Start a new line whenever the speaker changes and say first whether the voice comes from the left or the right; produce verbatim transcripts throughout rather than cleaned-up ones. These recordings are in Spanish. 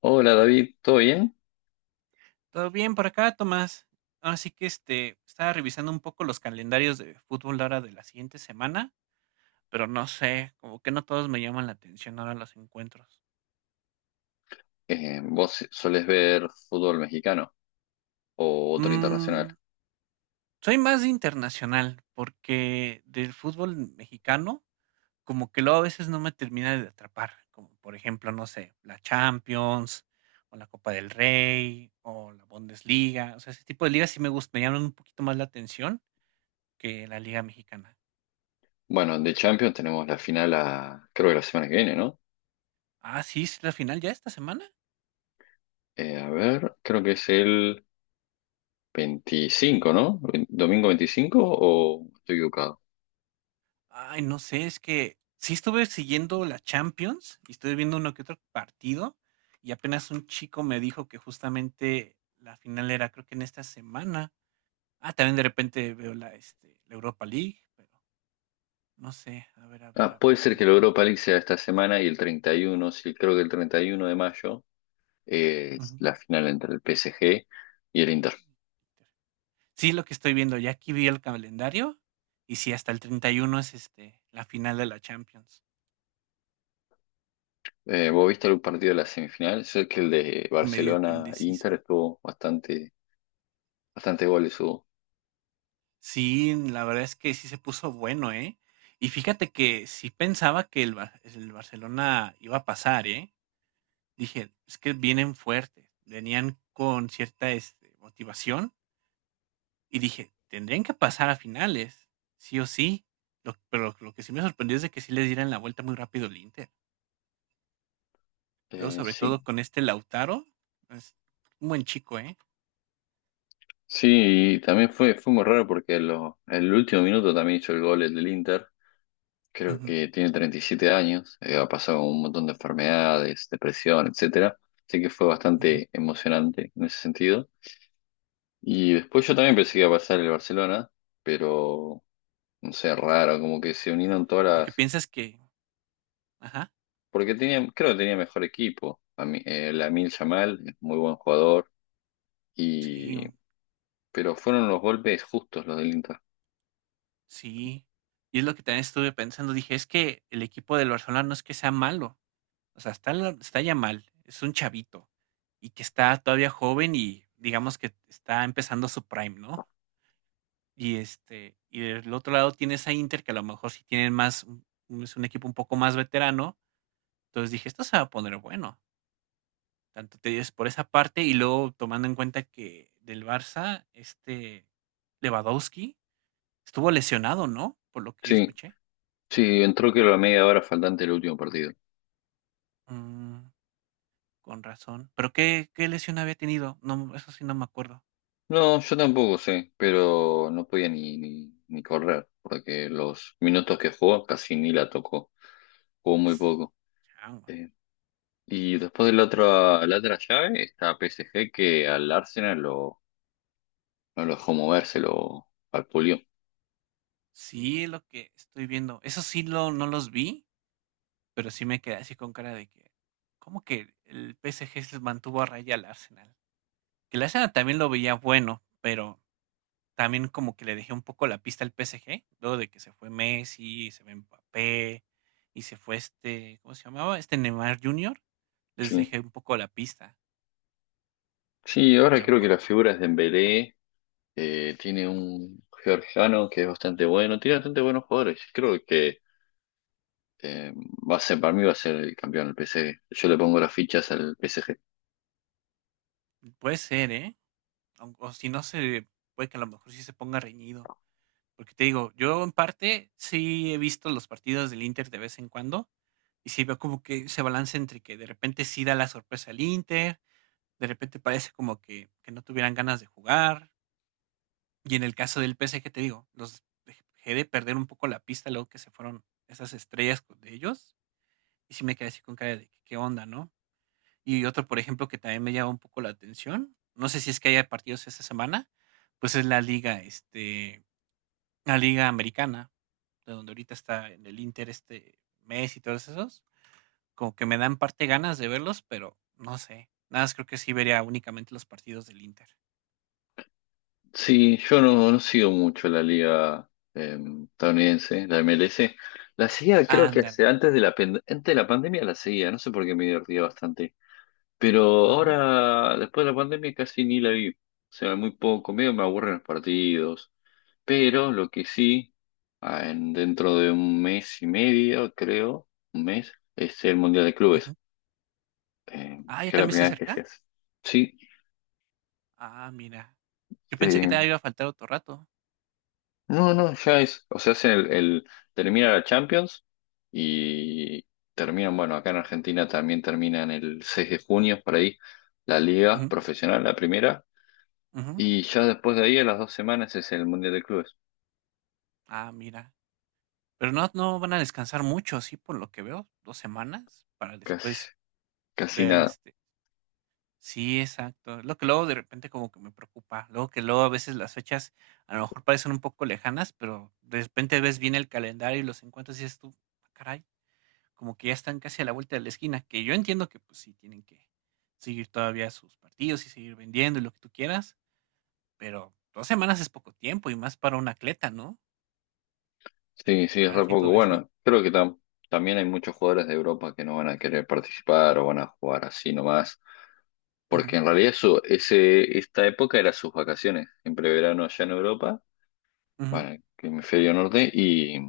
left: Hola David, ¿todo bien?
right: Todo bien por acá, Tomás. Así que este, estaba revisando un poco los calendarios de fútbol ahora de la siguiente semana, pero no sé, como que no todos me llaman la atención ahora los encuentros.
left: Eh, ¿vos solés ver fútbol mexicano o otro internacional?
right: Mm, Soy más de internacional, porque del fútbol mexicano, como que luego a veces no me termina de atrapar, como por ejemplo, no sé, la Champions, o la Copa del Rey, o la Bundesliga, o sea, ese tipo de ligas sí me gust- me llaman un poquito más la atención que la Liga Mexicana.
left: Bueno, de Champions tenemos la final a, creo que la semana que viene, ¿no?
right: Ah, sí, ¿es la final ya esta semana?
left: Eh, a ver, creo que es el veinticinco, ¿no? ¿Domingo veinticinco o estoy equivocado?
right: Ay, no sé, es que sí estuve siguiendo la Champions y estuve viendo uno que otro partido y apenas un chico me dijo que justamente la final era creo que en esta semana. Ah, también de repente veo la, este, la Europa League, pero no sé, a ver, a ver,
left: Ah,
right: a
left: puede
right: ver
left: ser que
right: cuándo
left: la
right: es.
left: Europa League sea esta semana y el treinta y uno. Sí, creo que el treinta y uno de mayo eh, es
right: Ujú.
left: la final entre el P S G y el Inter.
right: Sí, lo que estoy viendo, ya aquí vi el calendario y sí, hasta el treinta y uno es este, la final de la Champions.
left: Eh, ¿vos viste algún partido de la semifinal? Sé que el de
right: Medio que indeciso.
left: Barcelona-Inter estuvo bastante. Bastante goles hubo.
right: Sí, la verdad es que sí se puso bueno, ¿eh? Y fíjate que sí pensaba que el, Bar- el Barcelona iba a pasar, ¿eh? Dije, es que vienen fuertes, venían con cierta este, motivación y dije, tendrían que pasar a finales, sí o sí. Lo- pero lo que sí me sorprendió es de que sí les dieran la vuelta muy rápido el Inter. Luego,
left: Eh,
right: sobre
left: sí.
right: todo con este Lautaro, es un buen chico, ¿eh?
left: Sí, y también fue, fue muy raro porque lo, el último minuto también hizo el gol el del Inter. Creo
right: Ujú,
left: que tiene treinta y siete años, eh, ha pasado un montón de enfermedades, depresión, etcétera. Así que fue
right: ujú.
left: bastante emocionante en ese sentido. Y después yo también pensé que iba a pasar el Barcelona, pero no sé, raro, como que se unieron todas
right: Porque
left: las.
right: piensas que, ajá,
left: Porque tenía, creo que tenía mejor equipo. A mí, eh, Lamine Yamal, es muy buen jugador.
right: sí,
left: Y, pero fueron los golpes justos los del Inter.
right: Sí, y es lo que también estuve pensando, dije, es que el equipo del Barcelona no es que sea malo, o sea, está, la- está ya mal, es un chavito y que está todavía joven y digamos que está empezando su prime, ¿no? Y este, y del otro lado tienes a Inter que a lo mejor sí tienen más, un- un- es un equipo un poco más veterano, entonces dije, esto se va a poner bueno, tanto te dices por esa parte y luego tomando en cuenta que del Barça, este Lewandowski estuvo lesionado, ¿no? Por lo que yo
left: Sí,
right: escuché.
left: sí, entró que la media hora faltante del último partido.
right: Mm. Con razón. ¿Pero qué qué lesión había tenido? No, eso sí no me acuerdo.
left: No, yo tampoco sé, pero no podía ni, ni, ni correr, porque los minutos que jugó casi ni la tocó, jugó muy poco.
right: Chango.
left: Eh, y después de la otra, la otra llave está P S G que al Arsenal lo, no lo dejó moverse, lo vapuleó.
right: Sí, lo que estoy viendo. Eso sí lo, no los vi, pero sí me quedé así con cara de que, ¿cómo que el P S G se mantuvo a raya al Arsenal? Que el Arsenal también lo veía bueno, pero también como que le dejé un poco la pista al P S G, luego de que se fue Messi, se fue Mbappé, y se fue este, ¿cómo se llamaba? Este Neymar junior Les
left: Sí.
right: dejé un poco la pista,
left: Sí, ahora
right: pero
left: creo que
right: por
left: la
right: lo
left: figura es Dembélé, eh, tiene un georgiano que es bastante bueno, tiene bastante buenos jugadores. Creo que Eh, va a ser, para mí va a ser el campeón el P S G. Yo le pongo las fichas al P S G.
right: puede ser, ¿eh? aun- O si no, se puede que a lo mejor sí se ponga reñido. Porque te digo, yo en parte sí he visto los partidos del Inter de vez en cuando. Y sí veo como que se balance entre que de repente sí da la sorpresa al Inter, de repente parece como que, que no tuvieran ganas de jugar. Y en el caso del P S G, te digo, los dejé de perder un poco la pista luego que se fueron esas estrellas de ellos. Y sí me quedé así con cara de que, qué onda, ¿no? Y otro, por ejemplo, que también me llama un poco la atención, no sé si es que haya partidos esta semana, pues es la liga, este, la liga americana, de donde ahorita está en el Inter este mes y todos esos, como que me dan parte ganas de verlos, pero no sé. Nada más creo que sí vería únicamente los partidos del Inter.
left: Sí, yo no, no sigo mucho la liga eh, estadounidense, la M L S. La seguía, creo que
right: Ándale.
left: hace- antes de la, pen- antes de la pandemia la seguía, no sé por qué me divertía bastante. Pero
right: Ajá.
left: ahora, después de la pandemia, casi ni la vi. O sea, muy poco, medio me aburren los partidos. Pero lo que sí, ah, en- dentro de un mes y medio, creo, un mes, es el Mundial de Clubes.
right: ujú.
left: Eh,
right: Ah, ya
left: que es la
right: también se
left: primera vez que se
right: acerca.
left: hace. Sí,
right: Ah, mira. Yo pensé que
left: eh,
right: te iba a faltar otro rato.
left: no, no, ya es, o sea, hacen el, el- termina la Champions y terminan, bueno, acá en Argentina también terminan el seis de junio, por ahí, la liga
right: Ujú,
left: profesional, la primera,
right: ujú.
left: y ya después de ahí, a las dos semanas, es el Mundial de Clubes,
right: Ah, mira. Pero no, no van a descansar mucho, sí, por lo que veo, dos semanas, para después
left: casi, casi
right: Ver,
left: nada.
right: este sí, exacto. lo que luego de repente como que me preocupa. Luego que luego a veces las fechas a lo mejor parecen un poco lejanas, pero de repente ves bien el calendario y los encuentras y dices tú, "Ah, caray, como que ya están casi a la vuelta de la esquina, que yo entiendo que pues sí tienen que seguir todavía sus partidos y seguir vendiendo y lo que tú quieras, pero dos semanas es poco tiempo y más para un atleta, ¿no?
left: Sí, sí, es re
right: Recuperarse y
left: poco.
right: todo eso.
left: Bueno, creo que tam- también hay muchos jugadores de Europa que no van a querer participar o van a jugar así nomás. Porque
right: Ujú,
left: en realidad eso, ese, esta época era sus vacaciones, siempre verano allá en Europa,
right: ujú.
left: bueno, en el hemisferio norte, y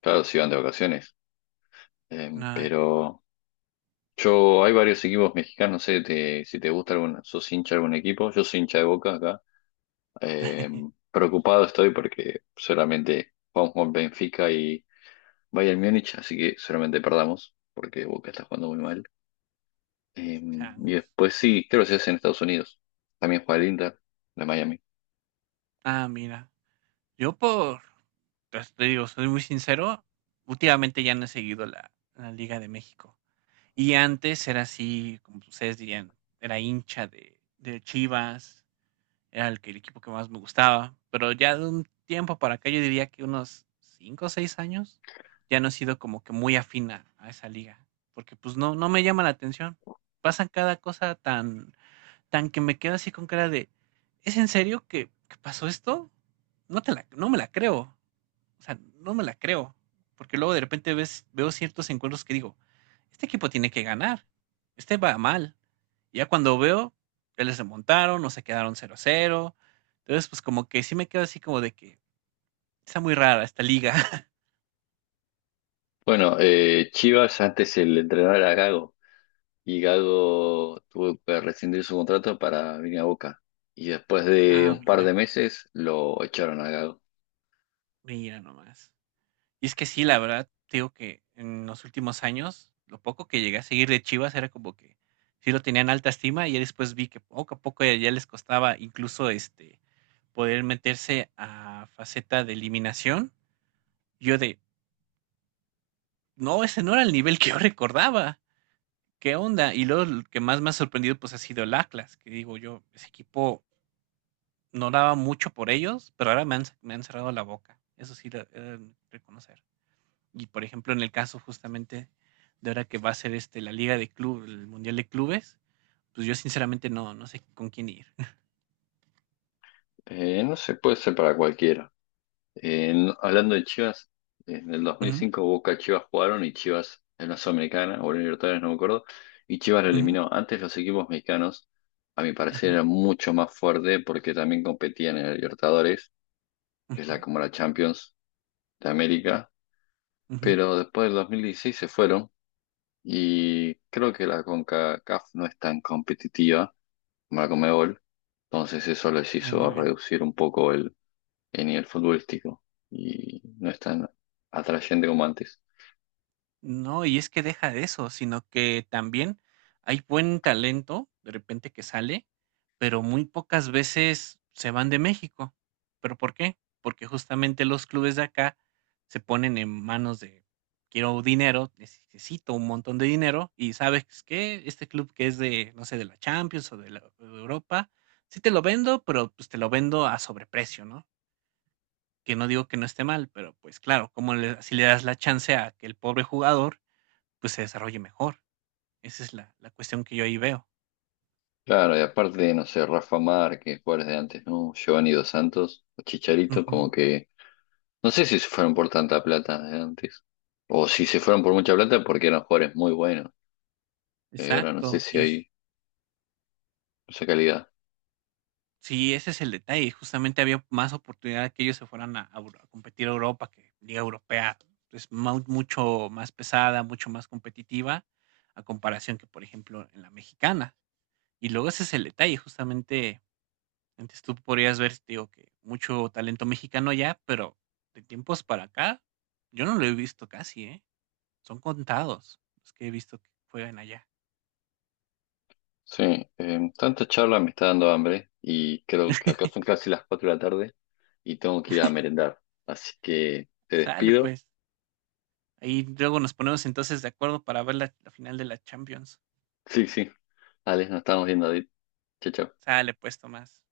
left: claro, se iban de vacaciones. Eh,
right: Ah, ya.
left: pero yo, hay varios equipos mexicanos, no sé te- si te gusta algún, sos hincha de algún equipo, yo soy hincha de Boca acá. Eh, preocupado estoy porque solamente jugamos con Benfica y Bayern Múnich, así que solamente perdamos, porque Boca está jugando muy mal. Eh, y
right: Changos.
left: después sí, creo que se hace en Estados Unidos, también juega el Inter, de Miami.
right: Ah, mira. Yo por, pues, te digo, soy muy sincero, últimamente ya no he seguido la, la Liga de México. Y antes era así, como ustedes dirían, era hincha de, de Chivas, era el, que- el equipo que más me gustaba, pero ya de un tiempo para acá, yo diría que unos cinco o seis años, ya no he sido como que muy afina a esa liga, porque pues no, no me llama la atención. Pasan cada cosa tan, tan que me quedo así con cara de, ¿es en serio que, que pasó esto? No te la, no me la creo, o sea, no me la creo, porque luego de repente ves, veo ciertos encuentros que digo, este equipo tiene que ganar, este va mal. Y ya cuando veo, ya les remontaron, no se quedaron 0 cero Entonces, pues como que sí me quedo así como de que está muy rara esta liga.
left: Bueno, eh, Chivas antes el entrenador era Gago y Gago tuvo que rescindir su contrato para venir a Boca. Y después de
right: ah,
left: un par
right: mira,
left: de meses lo echaron a Gago.
right: mira nomás. Y es que sí, la verdad, te digo que en los últimos años, lo poco que llegué a seguir de Chivas era como que sí lo tenían alta estima y ya después vi que poco a poco ya, ya les costaba incluso este poder meterse a faceta de eliminación. Yo de, no, ese no era el nivel que yo recordaba. ¿Qué onda? Y luego lo que más me ha sorprendido pues ha sido el Atlas, que digo yo, ese equipo no daba mucho por ellos, pero ahora me han, me han cerrado la boca. Eso sí, lo, eh, reconocer. Y por ejemplo, en el caso justamente de ahora que va a ser este, la Liga de Club, el Mundial de Clubes, pues yo sinceramente no, no sé con quién ir.
left: Eh, no se puede ser para cualquiera. Eh, no- hablando de Chivas, en el dos mil
right: Ujú,
left: cinco Boca y Chivas jugaron y Chivas en la Sudamericana o en Libertadores, no me acuerdo, y Chivas lo
right: ujú,
left: eliminó. Antes los equipos mexicanos, a mi parecer,
right: ajá,
left: eran mucho más fuertes porque también competían en el Libertadores, que es la
right: ujú,
left: como la Champions de América,
right: ujú, Ándale. Uh -huh, uh -huh,
left: pero después del dos mil dieciséis se fueron y creo que la CONCACAF no es tan competitiva, la Conmebol, entonces eso les
right: uh
left: hizo
right: -huh,
left: reducir un poco el, el nivel futbolístico y no es tan atrayente como antes.
right: No, y es que deja de eso, sino que también hay buen talento de repente que sale, pero muy pocas veces se van de México. ¿Pero por qué? Porque justamente los clubes de acá se ponen en manos de quiero dinero, necesito un montón de dinero y sabes que este club que es de, no sé, de la Champions o de, la- o de Europa, sí te lo vendo, pero pues te lo vendo a sobreprecio, ¿no? Que no digo que no esté mal, pero pues claro, como le, si le das la chance a que el pobre jugador pues, se desarrolle mejor. Esa es la la cuestión que yo ahí veo.
left: Claro, y aparte, no sé, Rafa Márquez, jugadores de antes, ¿no? Giovanni Dos Santos, o Chicharito, como
right: Ujú.
left: que no sé si se fueron por tanta plata de antes o si se fueron por mucha plata porque eran jugadores muy buenos. Eh, ahora no sé
right: Exacto,
left: si
right: y es
left: hay esa calidad.
right: sí, ese es el detalle, justamente había más oportunidad de que ellos se fueran a a Euro a competir a Europa, que liga europea es mau mucho más pesada, mucho más competitiva, a comparación que, por ejemplo, en la mexicana. Y luego ese es el detalle, justamente, antes tú podrías ver, digo, que mucho talento mexicano ya pero de tiempos para acá, yo no lo he visto casi, ¿eh? Son contados los que he visto que juegan allá.
left: Sí, em, tanta charla me está dando hambre y creo que acá son casi las cuatro de la tarde y tengo que ir a merendar. Así que te
right: Sale
left: despido.
right: pues. Ahí luego nos ponemos entonces de acuerdo para ver la, la final de la Champions.
left: Sí, sí. Alex, nos estamos viendo. Adit. Chao, chao.
right: Sale pues, Tomás.